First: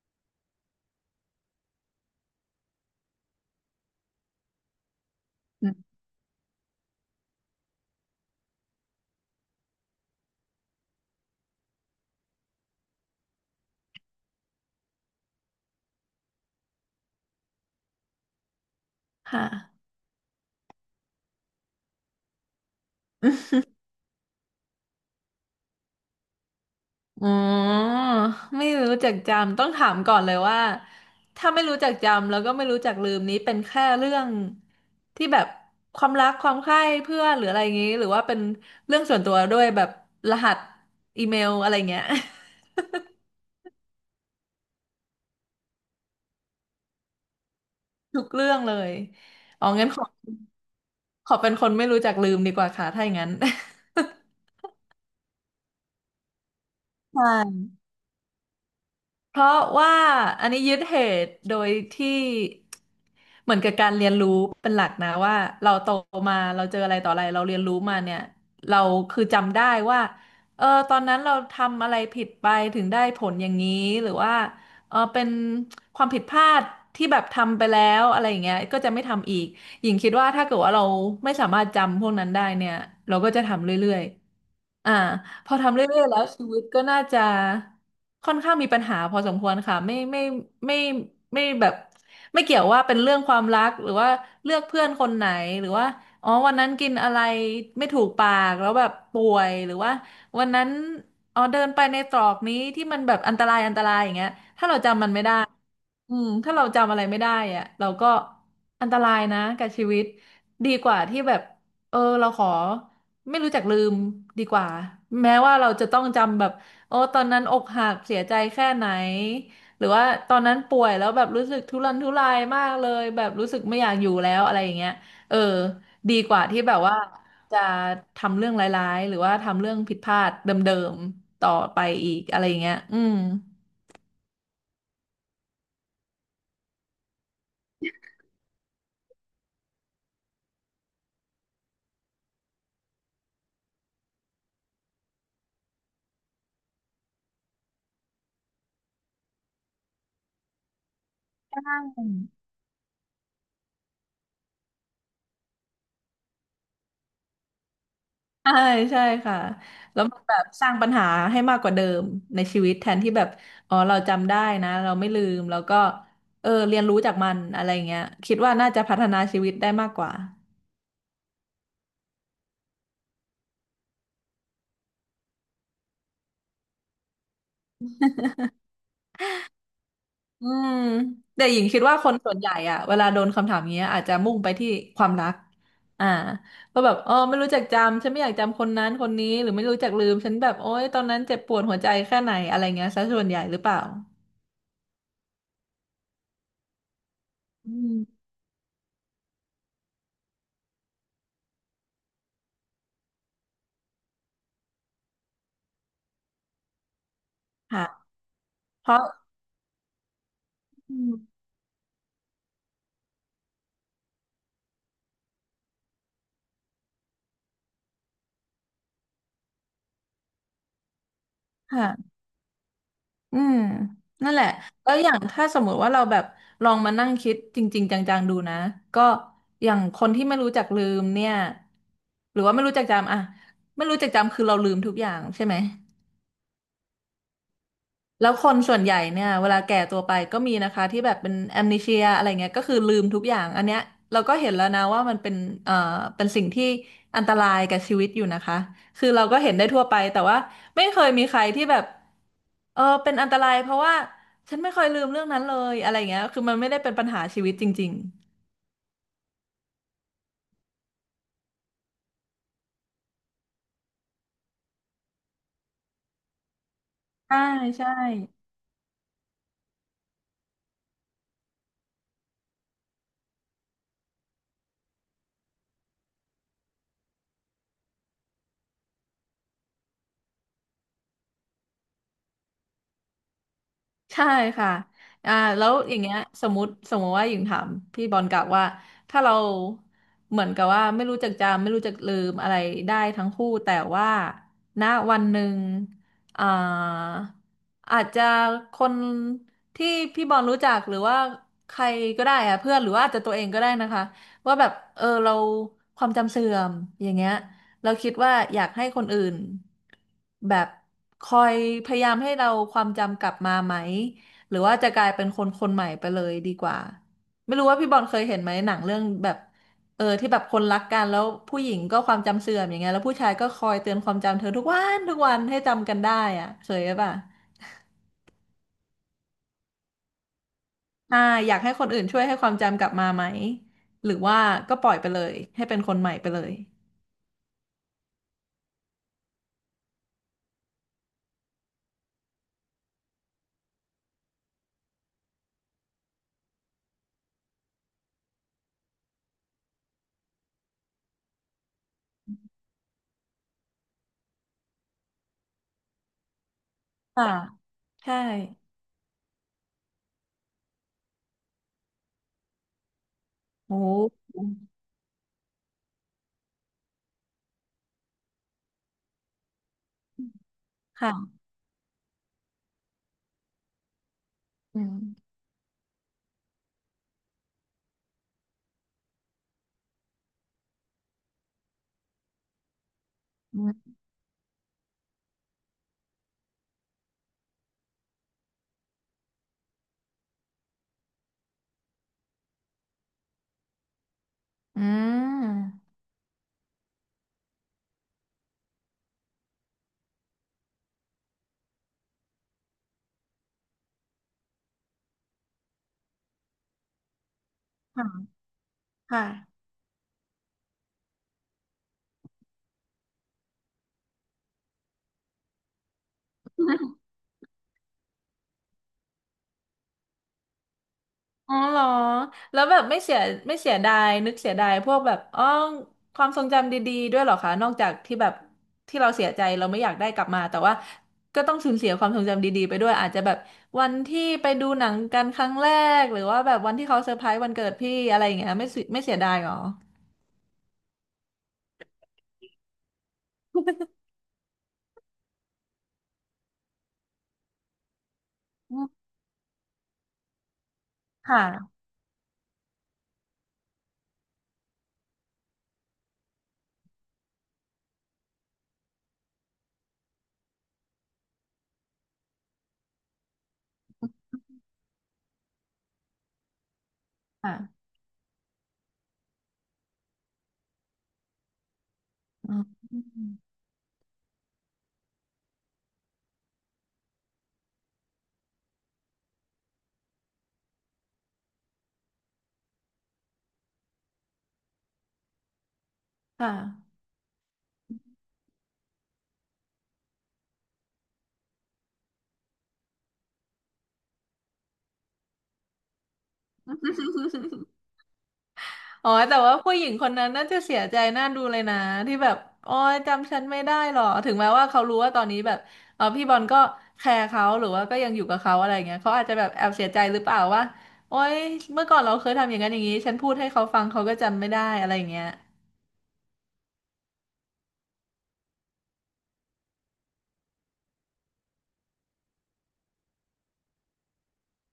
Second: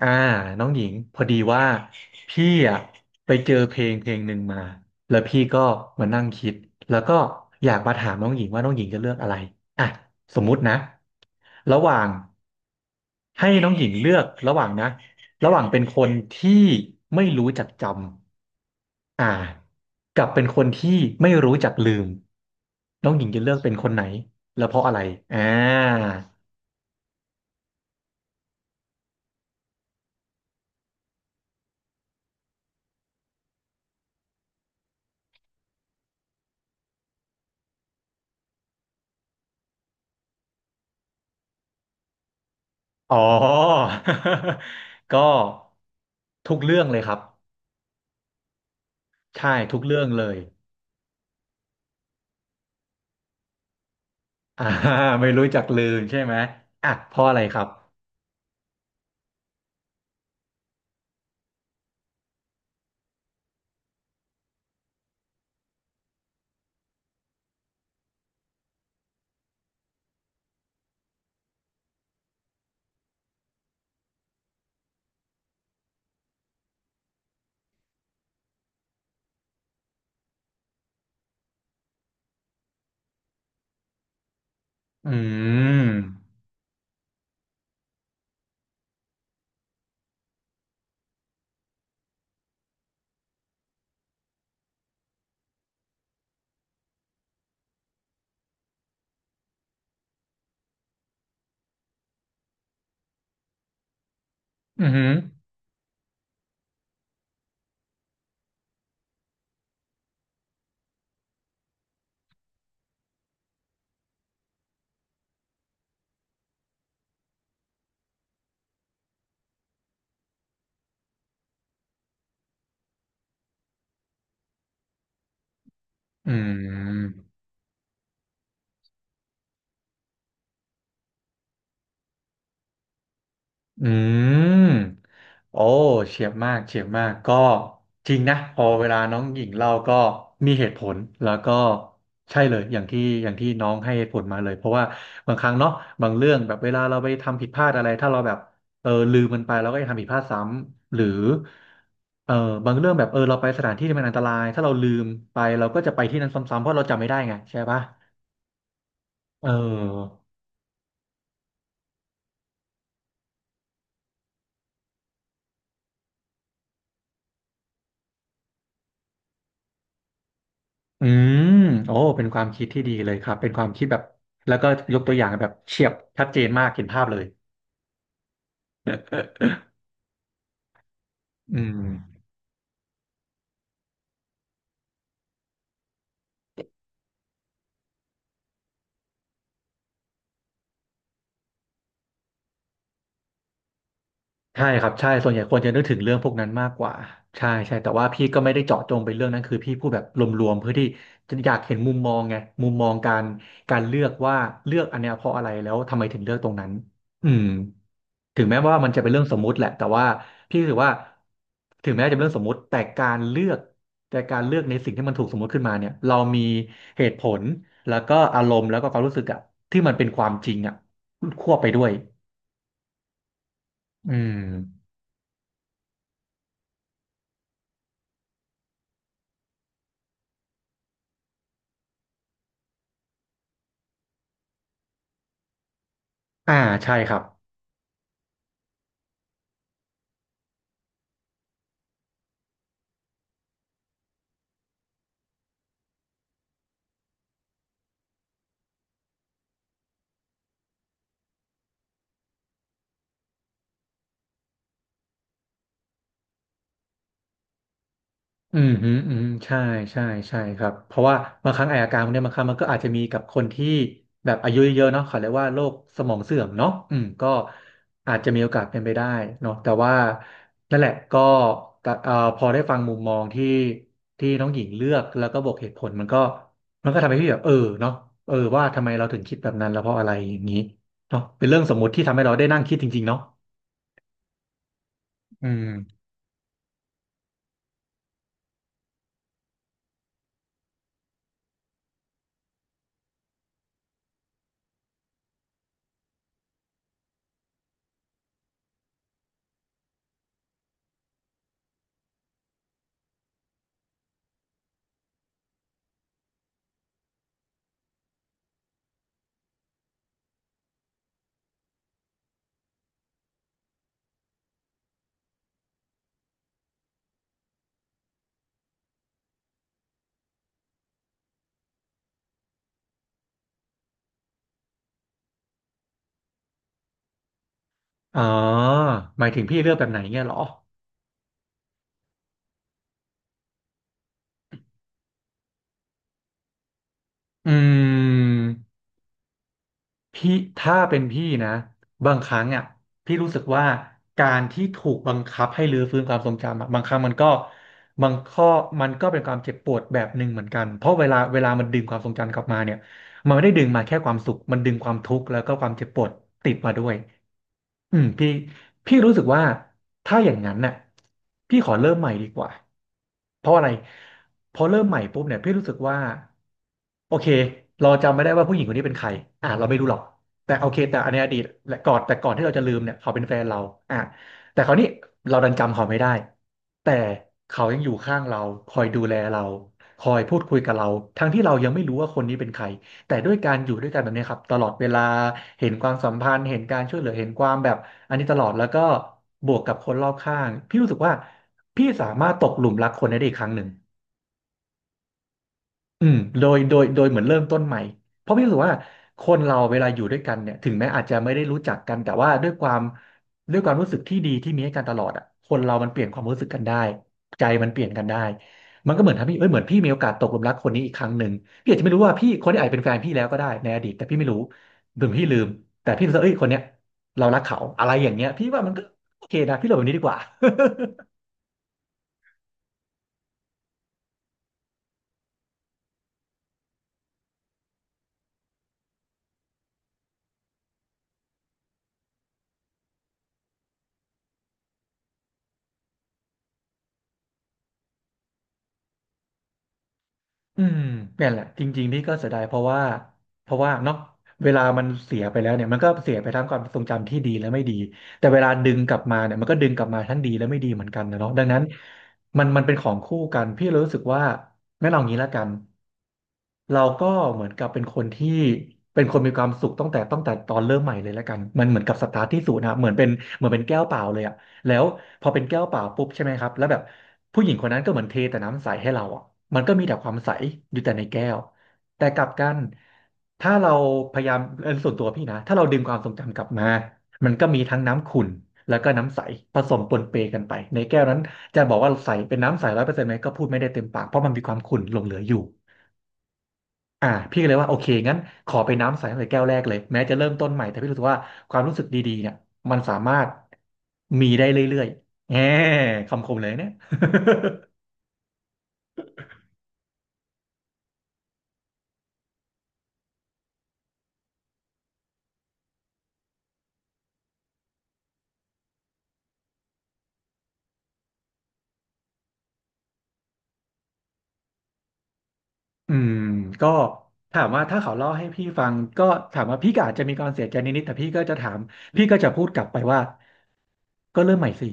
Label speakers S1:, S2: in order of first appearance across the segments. S1: อ่าน้องหญิงพอดีว่าพี่อ่ะไปเจอเพลงหนึ่งมาแล้วพี่ก็มานั่งคิดแล้วก็อยากมาถามน้องหญิงว่าน้องหญิงจะเลือกอะไรอ่ะสมมุตินะระหว่างให้น้องหญิงเลือกระหว่างนะระหว่างเป็นคนที่ไม่รู้จักจำ
S2: ค่ะ
S1: กับเป็นคนที่ไม่รู้จักลืมน้องหญิงจะเลือกเป็นค นไหนแล้วเพราะอะไรอ่า
S2: อ๋อ ไม่รู้จักจำต้องถามก่อนเลยว่าถ้าไม่รู้จักจำแล้วก็ไม่รู้จักลืมนี้เป็นแค่เรื่องที่แบบความรักความใคร่เพื่อนหรืออะไรอย่างงี้หรือว่าเป็นเรื่องส่วนตัวด้วยแบบรหัสอีเมลอะไรเงี้ย
S1: อ๋อ ก็ทุกเรื่องเลยครับ
S2: ทุกเรื่องเลย
S1: ใช่
S2: อ๋อ
S1: ทุก
S2: งั้นข
S1: เรื่อ
S2: อ
S1: งเลย
S2: ขอเป็นคนไม่รู้จักลืมดีกว่าค่ะถ้าอย่างนั้น
S1: อ่าไม่รู้จักลืมใช่ไหมอ่ะเพ
S2: ใช
S1: ราะอะไรครับ
S2: ่ เพราะว่าอันนี้ยึดเหตุโดยที่เหมือนกับการเรียนรู้เป็นหลักนะว่าเราโตมาเราเจออะไรต่ออะไรเราเรียนรู้มาเนี่ยเราคือจำได้ว่าเออตอนนั้นเราทำอะไรผิดไปถึงได้ผลอย่างนี้หรือว่าเออเป็นความผิดพลาดที่แบบทำไปแล้วอะไรอย่างเงี้ยก็จะไม่ทำอีกหญิงคิดว่าถ้าเกิดว่าเราไม่สามารถจำพวกนั้นได้เนี่ยเราก็จะทำเรื่อยๆอ่า
S1: อื
S2: พอทำ
S1: ม
S2: เรื่อยๆแล้วชีวิตก็น่าจะค่อนข้างมีปัญหาพอสมควรค่ะไม่ไม่แบบไม่เกี่ยวว่าเป็นเรื่องความรักหรือว่าเลือกเพื่อนคนไหนหรือว่าอ๋อวันนั้นกินอะไรไม่ถูกปากแล้วแบบป่วยหรือว่าวันนั้นอ๋อเดินไปในตรอกนี้ที่มันแบบอันตรายอันตรายอย่างเงี้ยถ้าเรา
S1: อืมอหื
S2: จำมั
S1: อ
S2: นไม่ได้ อืมถ้าเราจำอะไรไม่ได้อะเราก็อันตรายนะกับชีวิตดีกว่าที่แบบเออเราขอไม่รู้จักลืมดีกว่าแม้ว่าเราจะต้องจำแบบโอ้ตอนนั้นอกหักเสียใจแค่ไหนหรือว่าตอนนั้นป่วยแล้วแบบรู้สึกทุรนทุรายมากเลยแบบรู้สึกไม่อยากอยู่แล้วอะไรอย่างเงี้ยเออดี
S1: อื
S2: กว่าที่แบบว่า
S1: ม
S2: จะทำเรื่องร้ายๆหรือว่าทำเรื่องผิดพลาดเดิมๆต่อไปอีกอะไรอย่างเงี้ยอืม
S1: อืม โอ้เฉียบมากเฉียบมากก็จริงนะพอเวลาน้องหญิงเล่าก็มีเหตุผลแล้วก็ใช่เลยอย่างที่น้องให้เหตุผลมาเลยเพราะว่าบางครั้งเนาะบางเรื่องแบบเวลาเราไปทำผิดพลาดอะไรถ้าเราแบบเออลืมมันไปเราก็จะทำผิดพลาดซ้ำหรือเออบางเรื่องแบบเออเราไปสถานที่ที่มันอันตรายถ้าเราลืมไปเราก็จะไปที่นั้นซ้ำๆเพราะเราจำไม่ได้ไงใช่ปะ
S2: ใช่ใช่ค่ะ
S1: เออ
S2: แล้วมันแบบสร้างปัญหาให้มากกว่าเดิมในชีวิตแทนที่แบบอ๋อเราจำได้นะเราไม่ลืมแล้วก็เออเรียนรู้จากมันอะไรเงี้ยคิดว่าน่าจะพัฒนาชีวิตได้มากกว่า
S1: อืมโอ้เป็นความคิดที่ดีเลยครับเป็นความคิดแบบแล้วก็ยกตัวอย่างแบบเฉียบชัดเจนมากเห็นภาพเลย
S2: อืมแต่หญิ
S1: อื
S2: งคิดว่าคน
S1: ม
S2: ส่วนใหญ่อะเวลาโดนคำถามเงี้ยอาจจะมุ่งไปที่ความรักอ่าว่าแบบอ๋อไม่รู้จักจำฉันไม่อยากจำคนนั้นคนนี้หรือไม่รู้จักลืมฉันแบบโอ๊ยตอนนั้นเจ็บปวดหัวใจแค่ไหนอะไรเงี้ยซะส่วนใหญ่หรือเปล่า
S1: ใช่ครับใช่ส่วนใหญ่คนจะนึกถึงเรื่องพวกนั้นมากกว่าใช่
S2: อื
S1: ใช่แต่
S2: ม
S1: ว่าพี่ก็ไม่ได้เจาะจงไปเรื่องนั้นคือพี่พูดแบบรวมๆเพื่อที่จะอยากเห็นมุมมองไงมุมมองการเลือกว่าเลือกอันเนี้ยเพราะอะไรแล้วทำไมถึงเลือกตรงนั้นอืม
S2: ค่ะ
S1: ถึงแม้ว่า
S2: เพ
S1: มัน
S2: ราะ
S1: จะเป็นเรื่องสมมุติแหละแต่ว่าพี่รู้สึกว่า
S2: อืม
S1: ถึงแม้จะเป็นเรื่องสมมุติแต่การเลือกในสิ่งที่มันถูกสมมุติขึ้นมาเนี่ยเรามีเหตุผลแล้วก็อารมณ์แล้วก็ความรู้สึกอะที่มันเป็นความจริงอะควบไปด้วย
S2: ค่ะ อืม
S1: อื
S2: นั่น
S1: ม
S2: แหละแล้วอย่างถ้าสมมุติว่าเราแบบลองมานั่งคิดจริงๆจังๆดูนะก็อย่างคนที่ไม่รู้จักลืมเนี่ยหรือว่าไม่รู้จักจำอะไม่รู้จักจำคือเราลืมทุกอย่างใช่ไหม
S1: อ่าใช่ครับ
S2: แล้วคนส่วนใหญ่เนี่ยเวลาแก่ตัวไปก็มีนะคะที่แบบเป็นแอมเนเชียอะไรเงี้ยก็คือลืมทุกอย่างอันเนี้ยเราก็เห็นแล้วนะว่ามันเป็นเอ่อเป็นสิ่งที่อันตรายกับชีวิตอยู่นะคะคือเราก็เห็นได้ทั่วไปแต่ว่าไม่เคยมีใครที่แบบเออเป็นอันตรายเพราะว่าฉันไม่เคยลืมเรื่องนั้นเลยอะไรเงี้ยคือมันไม่ได้เป็นปัญหาชีวิตจริง
S1: อืมฮึอืมใช่ใช่ครับเพราะว่าบางครั้งไออาการพวกเนี้ยบางครั้งมันก็อาจจะมีกับคนที่แบบอายุเยอะๆเนาะเขาเรียกว่าโรคสมองเสื่อมเนาะอืมก็
S2: ๆใช่ใช่
S1: อาจจะมีโอกาสเป็นไปได้เนาะแต่ว่านั่นแหละก็แต่พอได้ฟังมุมมองที่น้องหญิงเลือกแล้วก็บอกเหตุผลมันก็ทำให้พี่แบบเออเนาะเออว่าทำไมเราถึงคิดแบบนั้นแล้วเพราะอะไรอย่างนี้เนาะเป็นเรื่องสมมุติที่ทำให้เราได้นั่งคิดจริงๆเนาะ
S2: ใช่ค่ะอ่า
S1: อื
S2: แล้วอ
S1: ม
S2: ย่างเงี้ยสมมติว่าหญิงถามพี่บอลกลับว่าถ้าเราเหมือนกับว่าไม่รู้จักจำไม่รู้จักลืมอะไรได้ทั้งคู่แต่ว่าณวันหนึ่งอ่าอาจจะคนที่พี่บอลรู้จักหรือว่าใครก็ได้อะเพื่อนหรือว่าอาจจะตัวเองก็ได้นะคะว่าแบบเออเราความจำเสื่อมอย่างเงี้ย เราคิดว่าอยากให้คนอื่นแบบคอยพยายามให้เราความจำกลับมาไหมหรือว่าจะกลายเป็นคนคนใหม่ไปเลยดีกว่าไม่รู้ว่าพี่บอลเคยเห็นไหมหนังเรื่องแบบเออที่แบบคนรักกันแล้วผู้หญิงก็ความจำเสื่อมอย่างเงี้ยแล้วผู้ชายก็คอยเตือนความจำเธอทุกวันทุกวันให้จำกันได้อะเคยป่ะ
S1: อ๋อหมายถึงพี่เลือกแบบไหนเงี้ยเหรอ
S2: อ่าอยากให้คนอื่นช่วยให้ความจำกลับมาไหมหรือว่าก็ปล่อยไปเลยให้เป็นคนใหม่ไปเลย
S1: อืม พี่ถ้าเป็นพี่นะบางครั้งอ่ะพี่รู้สึกว่าการที่ถูกบังคับให้รื้อฟื้นความทรงจำอะบางครั้งมันก็บางข้อมันก็เป็นความเจ็บปวดแบบหนึ่งเหมือนกันเพราะเวลามันดึงความทรงจำกลับมาเนี่ยมันไม่ได้ดึงมาแค่ความสุขมันดึงความทุกข์แล้วก็ความเจ็บปวดติดมาด้วย
S2: ค่ะ
S1: อืม
S2: ใช่
S1: พี่ พี่รู้สึกว่าถ้าอย่างนั้นน่ะพี่ขอเริ่มใหม่ดีกว่าเพราะอะไร
S2: โอ้
S1: พอเริ่มใหม่ปุ๊บเนี่ยพี่รู้สึกว่าโอเคเราจำไม่ได้ว่าผู้หญิงคนนี้เป็นใครอ่ะเราไม่รู้หรอกแต่โอเคแต่อันในอดี
S2: ค่ะ
S1: ตและก่อนก่อนที่เราจะลืมเนี่ยเขาเป็นแฟนเราอ่ะแต่คราว
S2: อื
S1: นี้
S2: ม
S1: เราดันจำเขาไม่ได้แต่เขายังอยู่ข้างเราคอยดูแลเราคอยพูดคุยกับเราทั้งที่เรายังไม่รู้ว่าคนนี้เป็นใคร แต่ด้วยการ
S2: อื
S1: อยู่ด้
S2: ม
S1: วยกันแบบนี้ครับตลอดเวลาเห็นความสัมพันธ์เห็นการช่วยเหลือเห็นความแบบอันนี้ตลอดแล้วก็บวกกับคนรอบข้างพี่รู้สึกว่าพี่สามารถตกหลุมรักคนได้อีกครั้งหนึ่ง
S2: อืม
S1: อืมโดยเหมือนเริ่มต้นใหม่เพราะพี่รู้สึกว่าคนเราเวลาอยู่ด้วยกันเนี่ยถึงแม้อาจจะไม่ได้รู้จักกันแต่ว่าด้วยความรู้สึกที่ดีที่มีให้กันตลอดอ่ะคนเรามันเปลี่ยนความรู้สึกกันได้ใจมันเปลี่ยนกันได้
S2: ค่ะ
S1: มันก็เหมือนทำให้เอ้ยเห
S2: ค่ะ
S1: มือนพี่มีโอกาสตกหลุมรักคนนี้อีกครั้งหนึ่งพี่อาจจะไม่รู้ว่าพี่คนนี้อาจเป็นแฟนพี่แล้วก็ได้ในอดีตแต่พี่ไม่รู้หรือพี่ลืมแต่พี่รู้สึกว่าเอ้ยคนเนี้ยเรารักเขาอะไรอย่างเงี้ยพี่ว่ามันก็โอเคนะพี่เราแบบนี้ดีกว่า
S2: อ๋อเหรอแล้วแบบไม่เสียดายนึกเสียดายพวกแบบอ๋อความทรงจำดีๆด้วยเหรอคะนอกจากที่แบบที่เราเสียใจเราไม่อยากได้กลับมาแต่ว่าก็ต้องสูญเสียความทรงจำดีๆไปด้วยอาจจะแบบวันที่ไปดูหนังกันครั้งแรกหรือว่าแบบวันที่เขาเซอร์ไพรส์วันเกิดพี่อะไรอย่างเงี้ยไม่เสียดายเหรอ
S1: อืมเนี่ยแหละจริงๆนี่ก็เสียดายเพราะว่าเนาะเวลามันเสียไปแล้วเนี่ยมันก็เสียไปทั้งความทรงจำที่ดีและไม่ดีแต่เวลาดึ
S2: อื
S1: ง
S2: ม
S1: กลับมาเนี่ยมันก็ดึงกลับมาทั้งดีและไม่ดีเหมือนกันนะเนาะดังนั้น
S2: ค่ะ
S1: มันเป็นของคู่กันพี่เลยรู้สึกว่างั้นเอางี้ละกันเราก็เหมือนกับเป็นคนที่เป็นคนมีความสุขตั้งแต่ตอนเริ่มใหม่เลยละกันมันเหมือนกับสตาร์ทที่ศูนย์นะเหมือนเป็นเหมือนเป็นแก้วเปล่าเลยอะ แล้วพอเป็นแก้วเปล่าปุ๊บใช่ไหมครับแล้วแบบผู้หญิงคนนั้น
S2: ค่ะ
S1: ก็เหมือนเทแต่น้ำใสให้เราอ่ะมันก็มีแต่ความใสอยู่แต่ในแก้วแต่กลับกั
S2: อื
S1: น
S2: ม
S1: ถ้าเราพยายามส่วนตัวพี่นะถ้าเราดึงความทรงจำกลับมามันก็มีทั้งน้ำขุ่นแล้วก็น้ำใสผสมปนเปกันไปในแก้วนั้นจะบอกว่าใสเป็นน้ำใสร้อยเปอร์เซ็นต์ไหมก็พูดไม่ได้เต็มปากเพราะมันมีความขุ่นหลงเหลืออยู่
S2: ค่ะ
S1: อ่าพี่ก็เลยว่าโอเคงั้นขอไปน้ำใสตั้งแต่แก้วแรกเลยแม้จะเริ่มต้นใหม่แต่พี่รู้สึกว่าความรู้สึกดีๆเนี่ยมันสามารถมีได้เรื่อยๆแหมคำคมเลยเนี่ย
S2: อ๋อแต่ว่าผู้หญิงคนนั้นน่าจะเสียใจน่าดูเลยนะที่แบบอ๋อจำฉันไม่ได้หรอถึงแม้ว่าเขารู้ว่าตอนนี้แบบเออพี่บอลก็แคร์เขาหรือว่าก็ยังอยู่กับเขาอะไรเงี้ยเขาอาจจะแบบแอบเสียใจหรือเปล่าว่าโอ๊ยเมื่อก่อนเราเคยทำอย่างนั้นอย่างนี้ฉันพูดให้เขาฟังเขาก็จำไม่ได้อะไรเงี้ย
S1: อืมก็ถามว่าถ้าเขาเล่าให้พี่ฟังก็ถามว่าพี่ก็อาจจะมีความเสียใจนิดๆแต่พี่ก็จะถามพี่ก็จะพูดกลับไปว่าก็เริ่มใหม่สิ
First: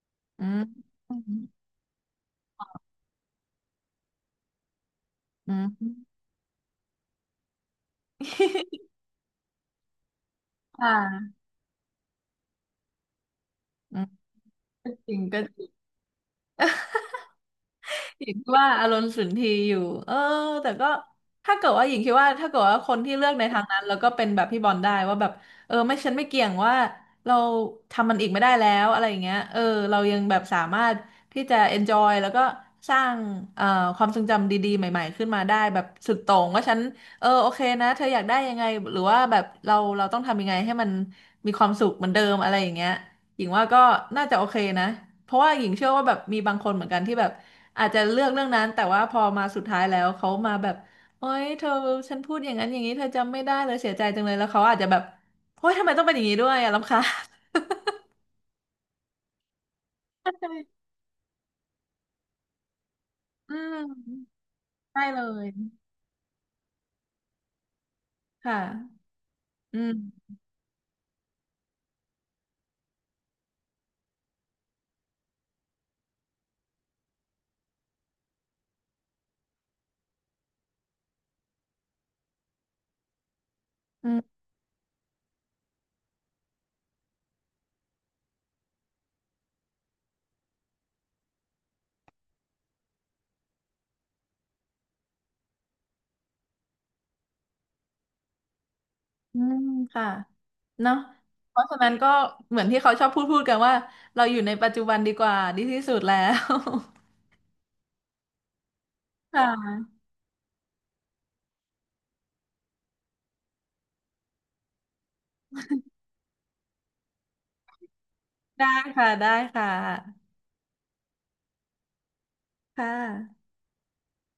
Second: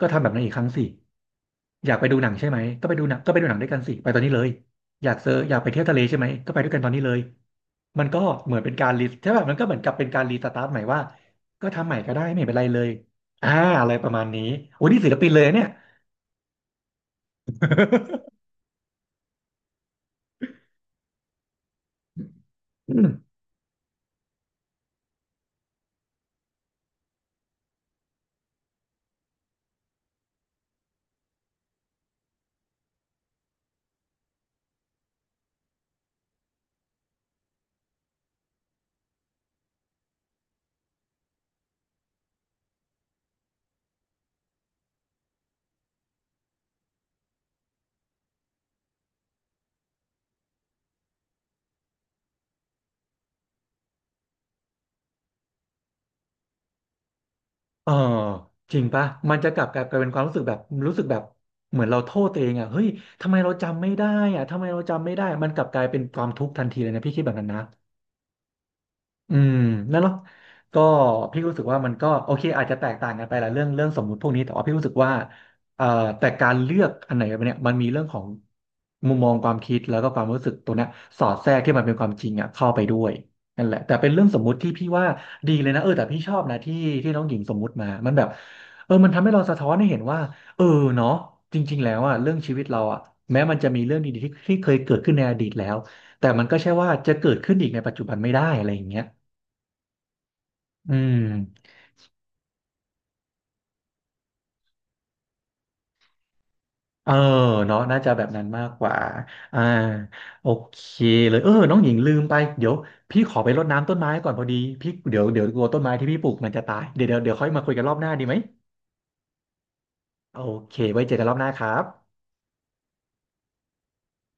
S1: ก็ทำแบบนั้
S2: อื
S1: นอีกค
S2: ม
S1: รั้งสิ
S2: อืม
S1: อยากไปดูหนังใช่ไหมก็ไปดูหนังก็ไปดูหนังด้วยกันสิไปตอนนี้เลยอ
S2: อื
S1: ยากไป
S2: ม
S1: เที่ยวทะเลใช่ไหมก็ไปด้วยกันตอนนี้เลยมันก็เหมือนเป็นการ รีใช่ป่ะมันก็เหมือนกับเป็นการรีสตาร์ทใหม่
S2: ค
S1: ว่า
S2: ่ะ
S1: ก็ทำใหม่ก็ได้ไม่เป็นไรเลยอ่าอะไร
S2: อื
S1: ป
S2: ม
S1: ระมาณนี้โอ้
S2: ก็
S1: นี่ศิ
S2: จ
S1: ล
S2: ริง
S1: ปินเล
S2: ก็
S1: ยเนี่ย
S2: หญิงว่าอารมณ์สุนทรีย์อยู่เออแต่ก็ถ้าเกิดว่าหญิงคิดว่าถ้าเกิดว่าคนที่เลือ กในทางนั้นแล้วก็เป็นแบบพี่บอลได้ว่าแบบเออไม่ฉันไม่เกี่ยงว่าเราทำมันอีกไม่ได้แล้วอะไรอย่างเงี้ยเออเรายังแบบสามารถที่จะ enjoy แล้วก็สร้างเอ่อความทรงจำดีๆใหม่ๆขึ้นมาได้แบบสุดโต่งว่าฉันเออโอเคนะเธออยากได้ยังไงหรือว่าแบบเราต้องทำยังไงให้มันมีความสุขเหมือนเดิมอะไรอย่างเงี้ยหญิงว่าก็น่าจะโอเคนะเพราะว่าหญิงเชื่อว่าแบบมีบางคนเหมือนกันที่แบบ อาจจะเลือกเรื่องนั้นแต่ว่าพอมาสุดท้ายแล้วเขามาแบบโอ๊ยเธอฉันพูดอย่างนั้นอย่างนี้เธอจำไม่ได้เลยเสียใจจังเลยแล้วเขาอาจจะแบบโอ๊ยทำไมต้องเป็นอย่างนี้ด้วยอ่ะรำคาญ
S1: เออจริงปะมันจะกลับกลายเป็นความรู้สึกแบบรู้สึกแบบเหมือนเราโทษตัวเองอ่ะเฮ้ยทำไม เรา
S2: อื
S1: จำไม่
S2: ม
S1: ได้อ่ะทำไมเรา
S2: ได้
S1: จำไม่
S2: เล
S1: ได้มั
S2: ย
S1: นกลับกลายเป็นความทุกข์ทันทีเลยนะพี่คิดแบบนั้นนะ
S2: ค่ะ
S1: อืม
S2: อื
S1: นั่นเนาะ
S2: ม
S1: ก็พี่รู้สึกว่ามันก็โอเคอาจจะแตกต่างกันไปละเรื่องสมมุติพวกนี้แต่ว่าพี่รู้สึกว่าเอ่อแต่การเลือกอันไหนเนี่ยมันมีเรื่องของมุมมองความคิดแล้วก็ความรู้สึกตัวเนี้ยสอดแทรกที่มันเป็นความจริงอ่ะเข้าไปด้วยนั่นแหละแต่เป็
S2: อื
S1: นเรื่องส
S2: ม
S1: มมุติที่พี่ว่าดีเลยนะเออแต่พี่ชอบนะที่น้องหญิงสมมุติมามันแบบเออมันทำให้เราสะท้อนให้เห็นว่าเออเนาะจริงๆแล้วอ่ะเรื่องชีวิตเราอ่ะแม้มันจะมีเรื่องดีๆที่เคยเกิดขึ้นในอดีตแล้วแต่มันก็ใช่ว่าจะเกิดขึ้นอีกในปัจจุบันไม่ได้อะไรอย่างเงี้ย
S2: อืมค่ะ
S1: อื
S2: เนาะ
S1: ม
S2: เพราะฉะนั้นก็เหมือนที่เขาชอบพูดกันว่าเราอยู่ในปัจจุบันดีกว่าดีที่สุดแล้ว
S1: เออเนาะน่าจะแบบนั้นมากกว่า อ่า
S2: ค่ะ
S1: โอเคเลยเออน้องหญิงลืมไปเดี๋ยวพี่ขอไปรดน้ำต้นไม้ก่อนพอดีพี่เดี๋ยวกลัวต้นไม้ที่พี่ปลูกมันจะตายเดี๋ยวค่อยมาคุยกันรอบหน้าดีไหม
S2: ได้ค่ะได้ค่ะ
S1: โอเคไว้เจอกันรอบหน้าครับ
S2: ค่ะ